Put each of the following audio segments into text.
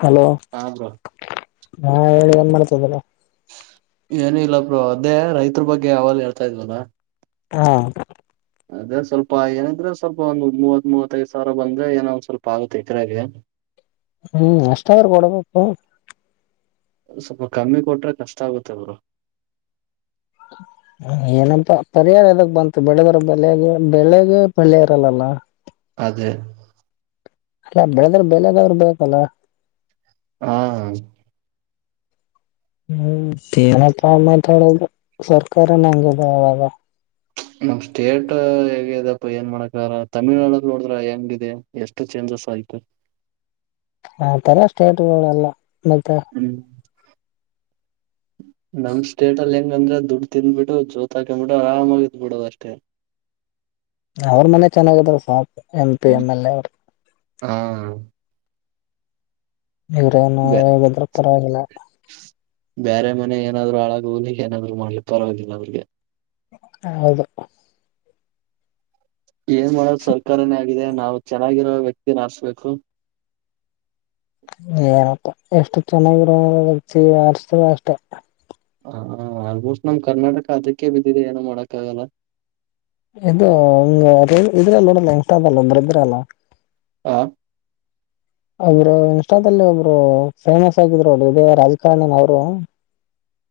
Hello ಹಾ bro ಹಾ ಹೇಳಿ ಏನ್ ಮಾಡ್ತೀರಾ. ಏನಿಲ್ಲ ಬ್ರೋ ಅದೇ ರೈತರ ಬಗ್ಗೆ ಅವಾಗ್ಲೆ ಹೇಳ್ತಾ ಇದ್ವಲ್ಲ. ಹಾ ಅದೇ ಸ್ವಲ್ಪ ಏನಿದ್ರೆ ಸ್ವಲ್ಪ ಒಂದ ಮೂವತ್ ಮೂವತ್ತೈಐದ ಸಾವಿರ ಬಂದ್ರೆ ಏನೋ ಒಂದ್ ಸ್ವಲ್ಪ ಆಗುತ್ತೆ ಎಕ್ರೆಗೆ. ಹ್ಮ್ ಅಷ್ಟದ್ರ ಬಡಬೇಕು. ಸ್ವಲ್ಪ ಕಮ್ಮಿ ಕೊಟ್ರೆ ಕಷ್ಟ ಆಗುತ್ತೆ ಬ್ರೋ. ಏನಂತಾ ಪರಿಹಾರ ಎದಕ್ ಬಂತು ಬೆಳೆದ್ರ [unintelligible] ಬೆಳಗೆ ಬೆಲೆ ಇರಲ್ಲಲ್ಲ. ಅದೇ ಅಲ್ಲ ಬೆಳೆದ್ರ ಬೆಲೆನಾದ್ರೂ ಬೇಕಲ್ಲ. ಹಾ ಹ್ಮ್ ಮತ್ತೆನಪ್ಪ ಮಾತಾಡೋದು ಸರ್ಕಾರನೆ ಹಂಗೆದ [unintelligible] ಅವಾಗ [unintelligible] ನಮ್ ಸ್ಟೇಟ್ ಹೇಗಪ್ಪ ಏನ್ ಮಾಡಕ ತಮಿಳ್ನಾಡಲ್ಲಿ ನೋಡಿದ್ರ ಹೆಂಗ ಇಿದೆ ಎಷ್ಟು ಚೇಂಜ್ ಸಹಿತ ಆ ತರ ಸ್ಟೇಟ್ಗಳಲ್ಲ ಮತ್ತೆ ಹ್ಮ್ [inaudible] ನಮ್ ಸ್ಟೇಟ್ ಅಲ್ಲಿ ಹೆಂಗಂದ್ರೆ ದುಡ್ಡು ತಿದ್ಬಿಟ್ಟು ಜೋತ್ ಹಾಕ್ಬಿಟ್ಟು ಆರಾಮಾಗಿ ಇದ್ಬ ಬಿಡೋ ಅಷ್ಟೇ [inaudible] ಅವ್ರ ಮನೆ ಚೆನ್ನಾಗದಾವ ಸಾಪ M P M L A ಅವರು ಹಾ ಇವ್ರನು ಬ್ಯಾ ಭದ್ರ ಪರವಾಗಿಲ್ಲ ಬೇರೆ ಮನೆ ಏನಾದ್ರು ಹಳಾಗ ಹೋಗ್ಲಿಕ್ಕೆ ಏನಾದ್ರು ಮಾಡ್ಲಿಕ್ಕೆ ಪರವಾಗಿುದಿಲ್ಲ ಅವ್ರಿಗೆ ಹೌದು ಏನ್ ಮಾಡೋ ಸರ್ಕಾರನೇ ಆಗಿದೆ ನಾವು ಚೆನ್ನಾಗಿರೋ ವ್ಯಕ್ತಿನ ಆರ್ಸ್ಬೇಕು ಏನಪ್ಪಾ ಎಷ್ಟು ಚೆನ್ನಾಗಿರೋವಿ ಆಡ್ಸತ ಅಷ್ಟೆ ಹ ಆಲ್ಮೋಸ್ಟ್ ನಮ್ ಕರ್ನಾಟಕ ಅದಕ್ಕೆ ಬಿದ್ದಿದೆ ಏನೋ ಮಾಡಕ್ಕ ಆಗಲ್ಲ ಇದು ಹ ಇದ್ರ ನೋಡಲ್ಲ ಇಸ್ ಅದಲ್ಲ ಒಂದ್ರೆ ಇದ್ರ ಅಲ್ಲ ಹಾ ಅವರು ಇನ್ಸ್ಟಾದಲ್ಲಿ ಒಬ್ರು ಫೇಮಸ್ ಆಗಿದ್ರು ನಡಿ ಇಡೀ ರಾಜಕಾರಣನ್ ಅವರು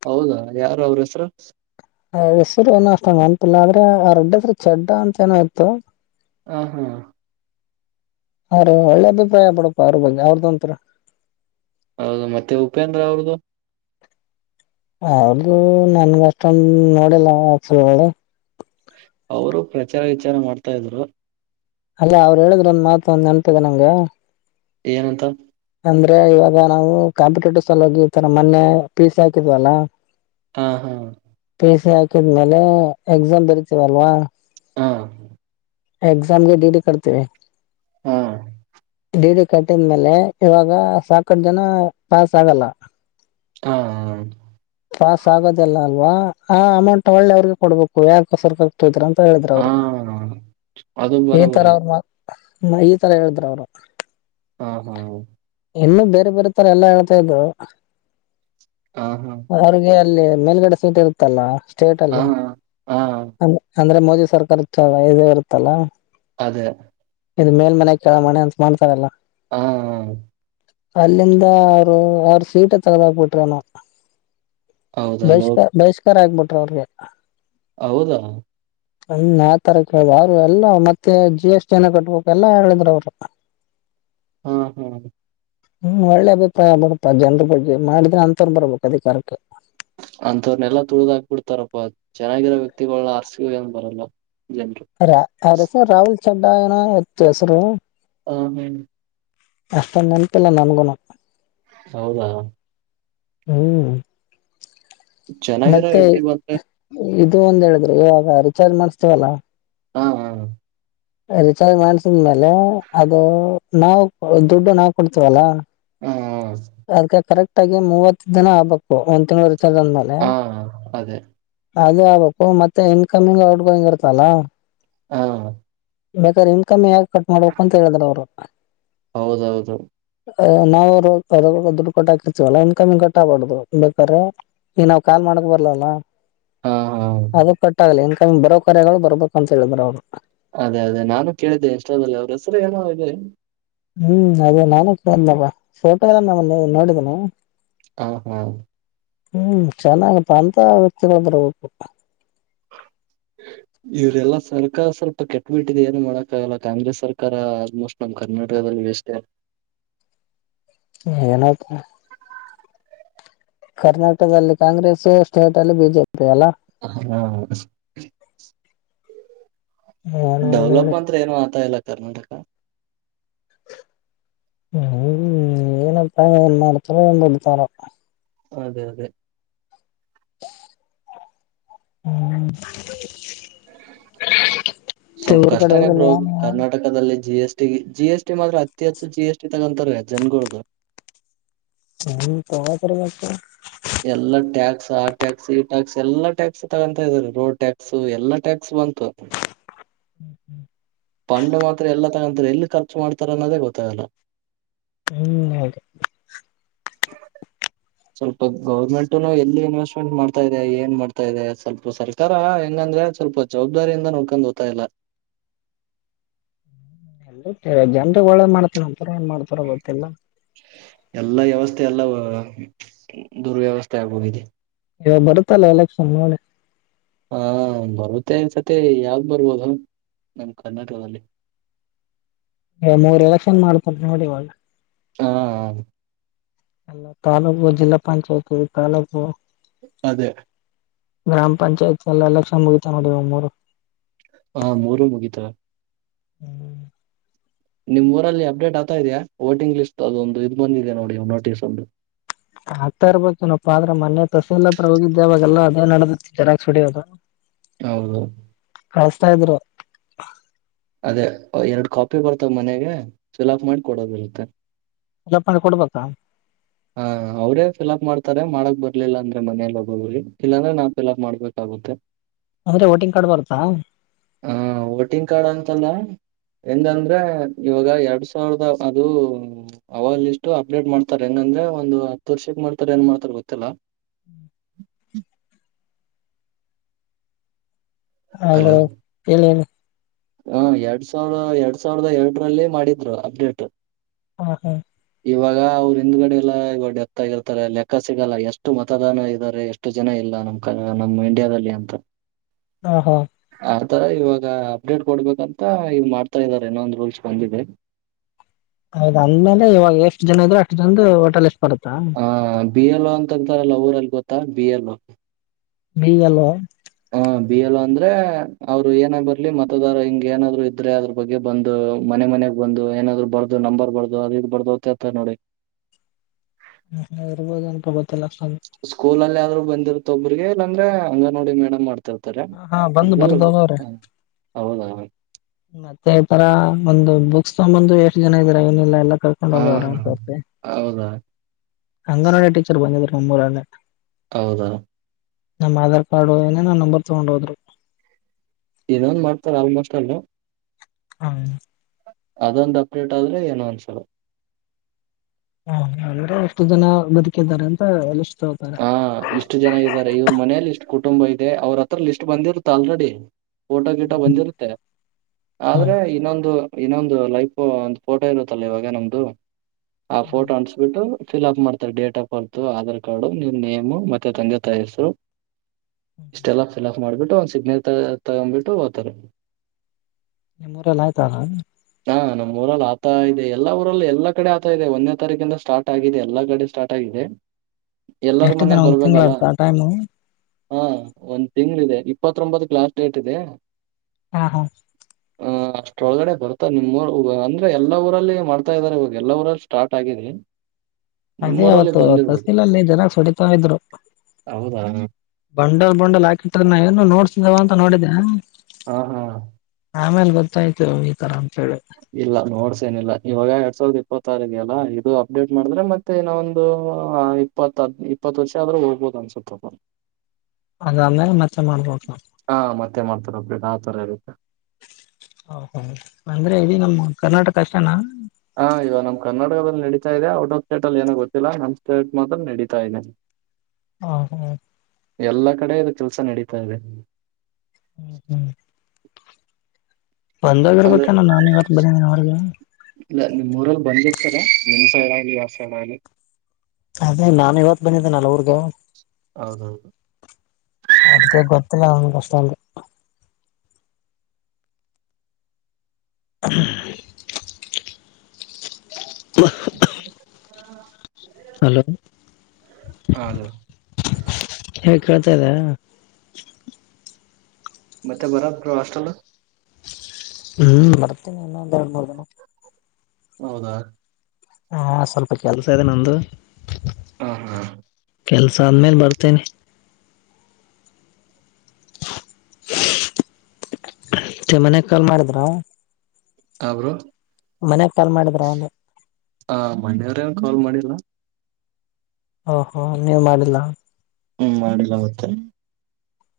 ಹೌದಾ ಯಾರು ಅವ್ರ ಹೆಸರು ಹೆಸರು ಏನ ಅಷ್ಟ ನನ್ಪಿಲ್ಲ ಆದ್ರೆ ಆ ಅಡ್ಡತ್ರ ಚಡ್ಡ ಅಂತ ಏನಾಯ್ತು ಹ ಹಾ ಅ್ರ ಒಳ್ಳೆ ಅಭಿಪ್ರಾಯ ಪಡಪ ಅವ್ರ ಬಗ್ಗೆ ಅವ್ರ್ದೊಂತರ ಹೌದು ಮತ್ತೆ ಉಪೇಂದ್ರ ಅವ್ರದು ಅವ್ರದುು ನನ್ಗ ಅಷ್ಟೊಂದು ನೋಡಿಲ್ಲ ಆಫಲ್ಳ ಅವರು ಪ್ರಚಾರ ವಿಚಾರ ಮಾಡ್ತಾ ಇದ್ರು ಅಲ್ಲ ಅವ್ರು ಹೇಳಿದ್ರ ಒಂದ ಮಾತು ಒಂದು ನೆನಪಿದೆ ನಂಗ ಏನಂತ ಅಂದ್ರೆ ಇವಾಗ ನಾವು ಕಾಂಪಿಟೇಟಿವ್ ಸಲ ಹೋಗಿ ಇ ತರ ಮೊನ್ನೆ ಪಿ ಸಿ ಹಾಕಿದ್ವಲ್ಲ ಹಾ ಹಾ ಪ ಸಿ ಹಾಕಿದ್ಮೇಲೆ ಎಕ್ಸಾಮ್ ಬರೀತೀವಲ್ವಾ ಹಾ ಎಕ್ಸಾಮಗೆ ಡಿಟ ಕತವೆ ಹಾ ಡಿ ಡಿ ಕಟ್ಟಿದ್ಮೇಲೆ ಇವಾಗ ಸಾಕಷ್ಟು ಜನ ಪಾಸ್ ಆಗಲ್ಲ ಹಾ ಹ ಪಾಸ್ ಆಗೋದಿಲ್ಲ ಅಲ್ವಾ ಆ ಅಮೌಂಟ್ ಒಳ್ಳೆ ಅವ್ರಿಗೆ ಕೊಡ್ಬೇಕು ಯಾಕ ಹೊಸರ್ಗ ಆಗ್ತ ಇದ್ರಂತ ಹೇಳಿದ್ರ ಹಾ ಅವರು ಹಾ ಅದು ಏತರ ಬರಬರಿ ಅವ್ರ ಮಾ ನ ಈ ತರ ಹೇಳಿದ್ರ ಅವ್ರು ಹಾ ಹಾ ಇನ್ನುೂ ಬೇರೆ ಬೇರೆ ತರ ಎಲ್ಲಾ ಹೇಳ್ತಾ ಇದು ಹಾ ಹಾ ಅಲ್ಲಿ ಮೇಲುಗಡೆ ಸೀಟ ಇರುತ್ತಲ್ಲ ಸ್ಟೇಟ್ ಹಾ ಅಲ್ಲಿ ಹಾ ಅಂದ್ರೆ ಮೋದಿ ಸರ್ಕಾರ ಚ ಇದ ಇರುತ್ತಲ್ಲ ಅದೇ ಇದು ಮೇಲ್ ಮನೆ ಕೆೇಳಳ ಮನೆ ಅಂತ ಮಾಡ್ತಾರಲ್ಲ ಹ ಹ ಅಲ್ಲಿಂದ ಆರು ಆರ್ ಸೀಟ ತಗ್ದಾಕ್ಬಿಟ್ರನು ಹೌದಾ ಲೋಕ್ ಬಹಿಷ್ಕಾರ ಬಹಿಷ್ಕಾರ ಆಗ್ಬಿಟ್ರ ಅವ್ರಿಗೆ ಹೌದಾ ಹ ನಾವ್ ತರಕ ಹೇಳ ಯು ಎಲ್ಲ ಮತ್ತೆ ಜಿ ಎಸ್ ಟಿನ್ನ ಕಟ್ಬೇಕ ಎಲ್ಲಾ ಹೇಳಿದ್ರ ಅವ್ರು ಹಾ ಹಾ ಹ್ಮ್ ಒಳ್ಳೆ ಅಭಿಪ್ರಾಯ ಬರಪಾ ಜನ್ರ ಬಗ್ಗೆ ಮಾಡಿದ್ರೆ ಅಂತವ್ ಬರ್ಬೇಕಕ್ ಅಧಿಕಾರಕ್ಕೆ ಅಂತವ್ರನೆಲ್ಲಾ ತುಳ್ದ ಹಾಕ್ಬಿಡ್ತಾರಪ್ಪ ಚೆನ್ನಾಗಿರೋ ವ್ಯಕ್ತಿಗಳ ಆರ್ಸ ಏನ್ ಬರಲ್ಲ ಜನ್ರು ಅನ್ ರಾಹುಲ್ ಚಡಾ ಏನಸರು ಹ್ಮ ಹ್ಮ್ ಎಷ್ಟಷ್ಟ ನೆನಪು ಇಲ್ಲ ನಾನಗು ಹೌದಾ ಹ್ಮ್ ಚೆನ್ನಾಗಿರೋ ಮತ್ತೆ ವ್ಯಕ್ತಿ ಬಂದ್ರೆ ಇ ಒಂದ ಹೇಳಿದ್ರಿ ಇವಾಗ ರಿಚಾರ್ಜ್ ಮಾಡ್ತೀವಲ್ಲಾ ಹಾ ಹಾ ರಿಚಾರ್ ಮಾಡಸಿದ್ಮೇಲೆ ಅದು ನಾವು ದುಡ್ಡು ನಾವು ಕೊಡ್ತೀವಲ್ಲಾ ಹಾ ಅದ್ಕ್ಕೆ ಕರೆಕ್ಟ್ ಆಗಿ ಮೂವತ್ತು ದಿನ ಆಗ್ಬೇಕು ಒಂದ ತಿವ ಎಷ್ಟ ಜನ್ ಮೇಲೆ ಹಾ ಅದೇ ಅದು ಆಗ್ಬೇಕು ಮತ್ತೆ ಇನ್ಕಮಿಂಗ್ ಔಟ್ಗ ಗೊ ಹೆಂಗ್ ಇರ್ತಲ್ಲ ಹಾ ಬೇಕಾದ್ರೆ ಇನ್ಕಮ್ ಯಾಕ ಕಟ್ ಮಾಡ್ಬೇಕು ಅಂತ ಹೇಳಿದ್ರ ಅವರು ಹೌದೌದು ನಾವು ದುಡ್ಡು ಕೊಟ್ಟ ಹಾಕಿರ್ತೀವಲ್ಲ ಇನ್ಕಮಿ ಕಟ್ಟಬಾರಡ್ದುದು ಬೇಕಾದ್ರೆ ಏ ನಾವ್ ಕಾಲ್ ಮಾಡಕ್ ಬರ್ಲಲ್ಲ ಹಾ ಹಾ ಅದು ಕಟ್ಟಾಗಲಿ ಇನ್ ಕಮಿಂಗ್ ಬರೋಕರ್ಯ ಬರ್ಬೇಕಂತ ಹೇಳಿದ್ರ ಅವ್ಳು ಅದೇ ಅದೇ ನಾನು ಕೇಳಿದ್ದೆ ಇನ್ಷ್ಟಾದಲ್ಲಿ ಅವ್ರ ಹೆಸರು ಏನೋ ಇದೆ ಹ್ಮ್ ಅದೇ ನಾನೇ ಕ ಫೋಟೋ ಎಲ್ಲಮ್ಮನ್ನ ನೋಡಿದೀನ ಹ ಹಾ ಹ್ಮ್ ಚೆನ್ನಾಗತ್ತ ಅಂತ ವ್ಯಕ್ತಿಗಳು ಬರ್ಬೇಕು ಹ ಇವ್ರೆಲ್ಲಾ ಸರ್ಕಾರ ಸ್ವಲ್ಪ ಕೆಟ್ಟಬಿಟ್ಟಿದೆ ಏನು ಮಾಡಕ್ಕ ಆಗಲ್ಲ ಕಾಂಗ್ರೆಸ್ ಸರ್ಕಾರ ಆಲ್ಮೋಸ್ಟ್ ನಮ್ ಕರ್ನಾಟಕ ವೇಸ್ಟ್ ನಪ್ಪ ಕರ್ನಾಟಕದಲ್ಲಿ ಕಾಂಗ್ರೆಸ್ ಸ್ಟೇಟ್ ಅಲ್ಲಿ ಬಿಜೆಪಿ ಅಲ್ಲ ಹಾ ಏನೋ ಡೆವಲಪ್ ನೋಡಿ ಮತ್ರ ಏನು ಆತಾ ಇಲ್ಲ ಕರ್ನಾಟಕ ಹ್ಮ ಏನಪ್ಪಾ ಏನ್ ಮಾಡ್ತಾರೋ ಏನ್ ಬಿಡ್ತಾರೋ ಅದೇ ಅದೇ ಹ್ಮ್ ಸ್ವಲ್ಪ ಊರ್ ಕಡೆ ಕಷ್ಟನೇ ಬ್ರೋ ಹೋಗಿಲ್ವಾ ನೀವು ಕರ್ನಾಟಕದಲ್ಲಿ G S G S T ಮಾತ್ರ ಅತಿ ಹೆಚ್ಚು ಜಿ ಎಸ್ ಟಿ ತಗೊಂತಾರೆ ಜನಗಳ್ದ ಹ್ಮ ಕಗತರ ಬತ ಎಲ್ಲಾ ಟ್ಯಾಕ್ಸ್ ಟ್ಯಾಕ್ಸ್ ಈ ಟ್ಯಾಕ್ಸ್ ಎಲ್ಲಾ ಟ್ಯಾಕ್ಸ್ ತಗತಾ ಇದೀ ರೋಡ್ ಟ್ಯಾಕ್ಸ್ ಎಲ್ಲಾ ಟ್ಯಾಕ್ಸ್ ಬಂತು ಪಂಡು ಮಾತ್ರ ಎಲ್ಲ ತಗಂತಾರೆ ಎಲ್ಲಿ ಖರ್ಚು ಮಾಡ್ತಾರ ಅನ್ನೋದೇ ಗೊತ್ತಾಗಲ್ಲ ಹ್ಮ್ ಹೌದು ಹ ಸ್ವಲ್ಪ ಗೌರ್ಮೆಂಟ್ನು ಎಲ್ಲಿ ಇನ್ವೆಸ್ಟ್ಮೆಂಟ್ ಮಾಡ್ತಾ ಇದೆ ಏನ್ ಮಾಡ್ತಾ ಇದೆ ಸ್ವಲ್ಪ ಸರ್ಕಾರ ಹಂಗಂದ್ರೆ ಸ್ವಲ್ಪ ಜವಾಬ್ದಾರಿಯಿಂದ ನೋಡ್ಕೊಂಡು ೋಗತಾ ಇಲ್ಲ ಎ ಜನಗ್ ಒಳ್ಳೆ ಮಾಡ್ತನ ಒಂತರ ಏನ್ ಮಾಡ್ತಾರ ಗೊತ್ತಿಲ್ಲ ಮತ್ತ ಎಲ್ಲ ದುರ್ವ್ಯವಸ್ಥೆ ಆಗೋಗಿದೆ ಇವ ಬರುತ್ತಲ್ಲ ಎಲೆಕ್ಷನ್ ನೋಡಿ ಹಾ ಬರುತ್ತೆ ಸತಿ ಯಾವ್ದ ಬರ್ಬೋದು ನಮ್ ಕರ್ನಾಟಕದಲ್ಲಿ [inaudible] ಮೂರ್ ಎಲೆಕ್ಷನ್ ಮಾಡ್ತತ್ ನೋಡಿ ಇವಾಗ ಹಾ ಹ ಎಲ್ಲ ತಾಲೂಕು ಜಿಲ್ಲಾ ಪಂಚಾಯತಿ ತಾಲೂಕು ಅದೇ ಗ್ರಾಮ ಪಂಚಾಯತಿ ಎಲ್ಲ ಎಲೆಕ್ಷನ್ ಮುಗಿತ ನೋಡಿ ಒ ಮೂೂರು ಹ ಮೂರು ಮುಗಿತಾ ಹ್ಮ್ ನಿಮ್ ಊರಲ್ಲಿ ಅಪ್ಡೇಟ್ ಆಗ್ತಾ ಇದೆಯಾ ವೋಟಿಂಗ್ ಲಿಸ್ಟ್ ಅದೊಂದು ಇದದು್ ಬಂದಿದೆ ನೋಡಿ ನೋಟಿಸ್ ಒಂದು ಆಗ್ತಾ ಇರ್ಬೇಕು ನಪ್ಪ ಆದ್ರೆ ಮೊನ್ನೆ ತಸಲ್ಲತ್ರ ಹೋಗಿದ್ದೆ ಅವಾಗಲ್ಲಾ ಅದೇ ನಡದ ಜರಾಗಕ್ ಸುಡೋದು ಹೌದು ಕಸ್ತಾ ಇದ್ರು ಅದೇ ಎರಡು ಕಾಪಿ ಬರ್ತಾವ ಮನೆಗೆ ಫಿಲ್ ಆಪ್ ಮಾಡಿ ಕೊಡೋದಿರುತ್ತೆ ಫಿಲಪ್ ಮಾಡಿ ಕೊಡ್ಬೇಕಾ ಹಾ ಅವ್ರೇ ಫಿಲ್ಅಪ್ ಮಾಡ್ತಾರೆ ಮಾಡ ಬರ್ಲಿಲ್ಲ ಅಂದ್ರೆ ಮನೆಯಲ್ಲ ಹೋಗೋಗ್ರ ಇಲ್ಲಾಂದ್ರೆ ನಾವವು ಕೆಲಪ್ ಮಾಡ್ಬೇಕಾಗುತ್ತೆ ಅವ್ದೆ ವೋಟಿಂಗ್ ಕಾರ್ಡ್ ಬರುತ್ತಾ ಹ ಹೆಂಗಂದ್ರೆ ಇವಾಗ ಎರಡ್ ಸಾವಿರದ ಅದು ಅವ ಲಿಸ್ಟ ಅಪ್ಡೇಟ್ ಮಾಡ್ತಾರೆ ಹೆಂಗಂದ್ರ ಅಂದ್ರೆ ಒಂದು ಹತ್ತು ತರ್ಷಕ್ ಮಾಡ್ತಾರ ಏನ್ ಮಾಡ್ತಾರ ಗೊತ್ತಿಲ್ಲಾ ಹ್ಮ್ ಹ್ಮ ಹ್ರ ಹಲೋ ಇಲೋನಿ ಹ ಎರಡ್ ಸಾವಿರ ಎರಡ್ ಸಾವಿರ್ದ ಎಂಟ್ರಲ್ಲಿ ಮಾಡಿದ್ರು ಅಪ್ಡೇಟ್ ಹಾ ಹಾ ಇವಾಗ ಅವರು ಹಿಂದ್ಗಡೆ ಎಲ್ಲ ಇವ ಡೆತ್ತ ಆಗಿರ್ತಾರೆ ಲೆಕ್ಕ ಸಿಗಲ್ಲ ಎಷ್ಟು ಮತದಾನ ಇದ್ದಾರೆ ಎಷ್ಟು ಜನ ಇಲ್ಲ ನಮ್ ಕನ ನಮ್ಮ್ ಇಂಡಿಯಾದಲ್ಲಿ ಅಂತ ಹ ಹಾ ಆತರ ಇವಾಗ ಅಪ್ಡೇಟ್ ಕೊಡ್ಬೇಕಂತ ಇವ್ ಮಾಡ್ತಾ ಇದಾರೆ ಇನೊಂದು ರೂಲ್ಸ್ ಬಂದಿದೆ ಹೌದು ಅಂದ್ಮೇಲೆ ಇವಾಗ ಎಷ್ಟು ಜನ ಇದ್ರು ಅಷ್ಟು ಜನದ ಹೋಟೆಲ್ ಎಷ್ಟ ಹ ಬಿ ಎಲ್ ಅಂತಂತಲ್ಲ ಊರಲ್ಲಿ ಗೊತ್ತಾ ಬಿ ಎಲ್ ಬಿ ಎಲ್ ಓ ಹಾ ಬಿ ಎಲ್ ಅಂದ್ರೆ ಅವ್ರು ಏನ ಬರ್ಲಿ ಮತದಾರ ಹಿಂಗ ಏನಾದ್ರು ಇದ್ರೆ ಅದ್ರ ಬಗ್ಗೆ ಬಂದು ಮನೆ ಮನೆ ನಗ್ ಬಂದು ಏನಾದ್ರು ಬರ್ದು ನಂಬರ್ ಬರ್ದು ಅದು ಇದು ಬರ್ದು ಹೋಗ್ತಾರೆ ನೋಡಿ ಹ್ಮ ಹ ಇರ್ಬೋದನಪ ಬ ಸ್ಕೂಲ್ ಅಲ್ಲಿ ಆದ್ರು ಬಂದಿರ್ತ ಒಬ್ರಿಗೆ ಇಲ್ಲಾಂದ್ರೆ ಅಂಗನವಾಡಿ ಮೇಡಮ್ ಮಾಡ್ತ ತರೆ ಹಾ ಬಂದು ಇಬ್ರಾಲ್ ಬರ್ದ ಒಬ್ರು ಹೋಗವ್ರೆ ಹ ಹೌದೌದು ಮತ್ತೆ ಈ ತರ ಒಂದು ಬುಕ್ಸ್ ತಗೊಂಬಂದು ಎಷ್ಟು ಜನ ಇದಾರೆ ಏನಿಲ್ಲ ಎಲ್ಲ ಕರ್ಕೊಂಡ್ ಹ ಹೋಗದವ್ರ ಅಂತ ಹೌದಾ ಅಂಗನವಾಡಿ ಟೀಚರ್ ಬಂದಿದ್ರ ನಮ್ಮೂರಲ್ಲೆ ಹೌದಾ ನಮ್ಮ್ ಆಧಾರ್ ಕಾರ್ಡ್ ಏನ ನಮ್ಮ್ ನಂಬರ್ ತಗೊಂಡ ಹೋದ್ರು ಇದನ್ನೊನ್ ಮಾಡ್ತಾರ ಆಲ್ಮೋಸ್ಟ್ ಅಲ್ಲ ಹ್ಮ ಅದೊಂದು ಅಪ್ಡೇಟ್ ಆದ್ರೆ ಏನು ಅನ್ಸಲ್ಲ ಹ ಅಂದ್ರೆ ಎಷ್ಟು ಜನ ಬದುಕಿದ್ದಾರೆ ಅಂತ ಎು ಹಾ ಇಷ್ಟು ಜನ ಇದಾರೆ ಇವ್ರ ಮನೇೆಯಲ್ಲಿ ಇಷ್ಟು ಕು ಟುಂಬ ಇದೆ ಅವ್ರ ಹತ್ರ ಲಿಸ್ಟ್ ಬಂದಿರುತ್ತ ಆಲ್ರೆಡಿ ಫೋಟೋ ಗಿಟ ಬಂದಿರುತ್ತೆ ಆದ್ರೆ ಹ್ಮ್ ಇನ್ನೊಂದು ಇನ್ನೊಂದು ಲೈಫ್ ಒಂದು ಫೋಟೋ ಇರುತ್ತಲ್ಲ ಇವಾಗ ನಮ್ದು ಆ ಫೋಟೋ ಅನ್ಸಬಿಟ್ಟು ಫಿಲ್ಅಪ್ ಮಾಡ್ತಾರೆ date of birth Aadhaar card ನಿಮ್ಮ ನೇಮು ಮತ್ತೆ ತಂದೆ ತಾಯಿ ಹೆಸರು ಇಷ್ಟೆಲ್ಲ ಫಿಲ್ಅಪ್ ಮಾಡ್ಬಿಟ್ಟು ಒಂದ್ ಸಿಗ್ನತ ತಗೊಬಿಟ್ಟು ಓತಾರೆ ನಿಮ್ಮೂರೆಲ್ಲ ಆಯ್ತ ಹಾ ನಮ್ಮ ಊರಲ್ಲಿ ಆತಾ ಇದೆ ಎಲ್ಲ ಊರಲ್ಲಿ ಎಲ್ಲ ಕಡೆ ಆತ ಇದೆಂದೇ ತಾರೀಕಿಂದ ಸ್ಟಾರ್ಟ್ ಆಗಿದೆ ಎಲ್ಲ ಕಡೆ ಸ್ಟಾರ್ಟ್ ಆಗಿ ದೆ ಎಲ್ಲರ ಎಷ್ಟು ಮನೆ ದಿನ ಒಂದ್ ತಿಂಗಳ ಬರ್ಬೇಕಲ್ಲ ಆಯ್ತಾ ಟೈಮು ಹಾ ಒಂದ್ ತಿಂಗ್ಳ ಇದೆ ಇಪ್ಪತ್ತೊಂಬತ್ ಲಾಸ್ಟ್ ಡೇಟ್ ಇದೆ ಹಾ ಹಾ ಹ ಅಷ್ಟ್ರೊಳಗಡೆ ಬರ್ತ ನಿಮ್ಮ್ ಅಂದ್ರೆ ಎಲ್ಲ ಊರಲ್ಲಿ ಮಾಡ್ತಾ ಇದಾರೆ ಇವಾಗ ಎಲ್ಲಾ ಊರಲ್ಲಿ ಸ್ಟಾರ್ಟ್ ಆಗಿದೆ ಹ್ಮ್ ಅದೇ ಅವತ್ತು ಕರ್ಿಲ್ಲ ಜನ ಸಡಿತಾ ಇದ ಇದ್ರು ಹೌದಾ ಬಂಡಲ್ ಬಂಡಲ್ ಹಾಕಿಟ್ಟ ಏ ನೋಡ್ ನ ಅಂತ ನೋಡಿದ್ದೆ ಹಾ ಹಾ ಆಮೇಲೆ ಗೊತ್ತಾಯ್ತು ಈ ತರ ಹೇಳಿ ಇಲ್ಲ ನೋಡ್ಸೇನಿಲ್ಲ ಇವಾಗ ಎರ್ಡ್ಸೋಲ್ ತಾರಿಗೆಲ್ಲಾ ಇದು ಅಪ್ಡೇಟ್ ಮಾಡಿದ್ರೆ ಮತ್ತೆ ಇ ಒಂದು ಇಪ್ಪ ಇಪ್ಪತ್ ವರ್ಷ ಆದ್ರೂ ಹೋಗ್ಬ ಸತ ಅದ ಅಂದೇ ಮಚ್ಚಮ್ಮಳ ತೋಟಣ ಹಾ ಮತ್ತೆ ಮಾಡ್ತಾರೆ ಅಪ್ಡೇಟ್ ಆ ತರ ಇರುತ್ತೆ [inaudible] ಹ ಹ ಅಂದ್ರೆ ಇೀ ನಮ್ಮ ಕರ್ನಾಟಕ ಕಷ್ಟನಾ ಹಾ ಇವಾಗ ನಮ್ ಕರ್ನಾಟಕದಲ್ಲಿ ನಡೀತಾ ಇದೆ ಔಟ್ ಆಫ್ ಸ್ಟೇಟ್ ಅಲ್ಲಿ ಏನ ಗೊತ್ತಿಲ್ಲ ನ್ ಸ್ಟೇಟ್ ಮಾತ್ರ ನಡೀತ ಇದೆ ಹಾ ಹಾ ಎಲ್ಲಾ ಕಡೆ ಇದು ಕೆಲ್ಸ ನಡೀತಾ ಇದೆ ಹ್ಮ ಹ್ಮ್ ಬಂದಾಗ ಅದ ಇರ್ಬೇಕನ ನಾನ ಇವತ್ತು ಬಂದನೇನ ಅವ್ರಿಗೆ ಇಲ್ಲ ನಿಮ್ ಊರಲ್ಲಿ ಬಂದಿರ್ತದ ನಿಮ್ ಸೈಡ್ ಆಗಲಿ ಯಾವ ಸೈಡ್ ಆಲಿ ಅದೇ ನಾನು ಇವತ್ ಬಂದಿದ್ದೆ ನಲ್ವರ್ಗ ಹೌದೌದು ಅದ್ಕೇ ಗೊತ್ತಿಲ್ಲ ನನ್ ಕಷ್ಟ ಅಲ್ ಹ ಹ್ಮ [inaudible] ಹಲೋ ಹಲೋ ಕಳ್ತಾ ಇದದಾ ಮತ್ತೆ ಬರ ರಾಷ್ಟ್ರಲ್ಲ ಹ್ಮ್ ಬರ್ತೀನಿ ಇನ್ನೊ ಒಂದ ಎರಡು ಮೂರ್ ದಿನ ಹೌದಾ ಹಾ ಸ್ವಲ್ಪ ಕೆಲ್ಸ ಇದೆ ನಂದು ಹಾ ಹಾ ಕೆಲ್ಸ ಆದ್ಮೇಲೆ ಬರ್ತೇನೆ [inaudible] ಮನೆಯ ಕಾಲ್ ಮಾಡಿದ್ರ ಹರಬ್ರೋ ಮನ್ಯಾಗ ಕಾಲ್ ಮಾಡಿದ್ರ ಒಂದು ಆ ಮೊನ್ನೆಯವರೇ ಕಾಲ್ ಮಾಡಿಲ್ಲ ಹ ಹೋ ನೀವ್ ಮಾಡಿಲ್ಲ ಹ್ಮ್ ಮಾಡಿಲ್ಲ ಮತ್ತ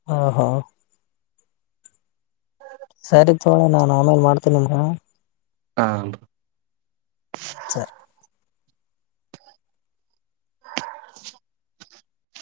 ಹಾ ಹಾ ಸರಿ ತೊಳೆ ನಾನ್ ಆಮೇಲ್ ಮಾಡ್ತೀನಿ ನಿಮ್ಗ ಆ [inaudible] ಸರಿ [inaudible]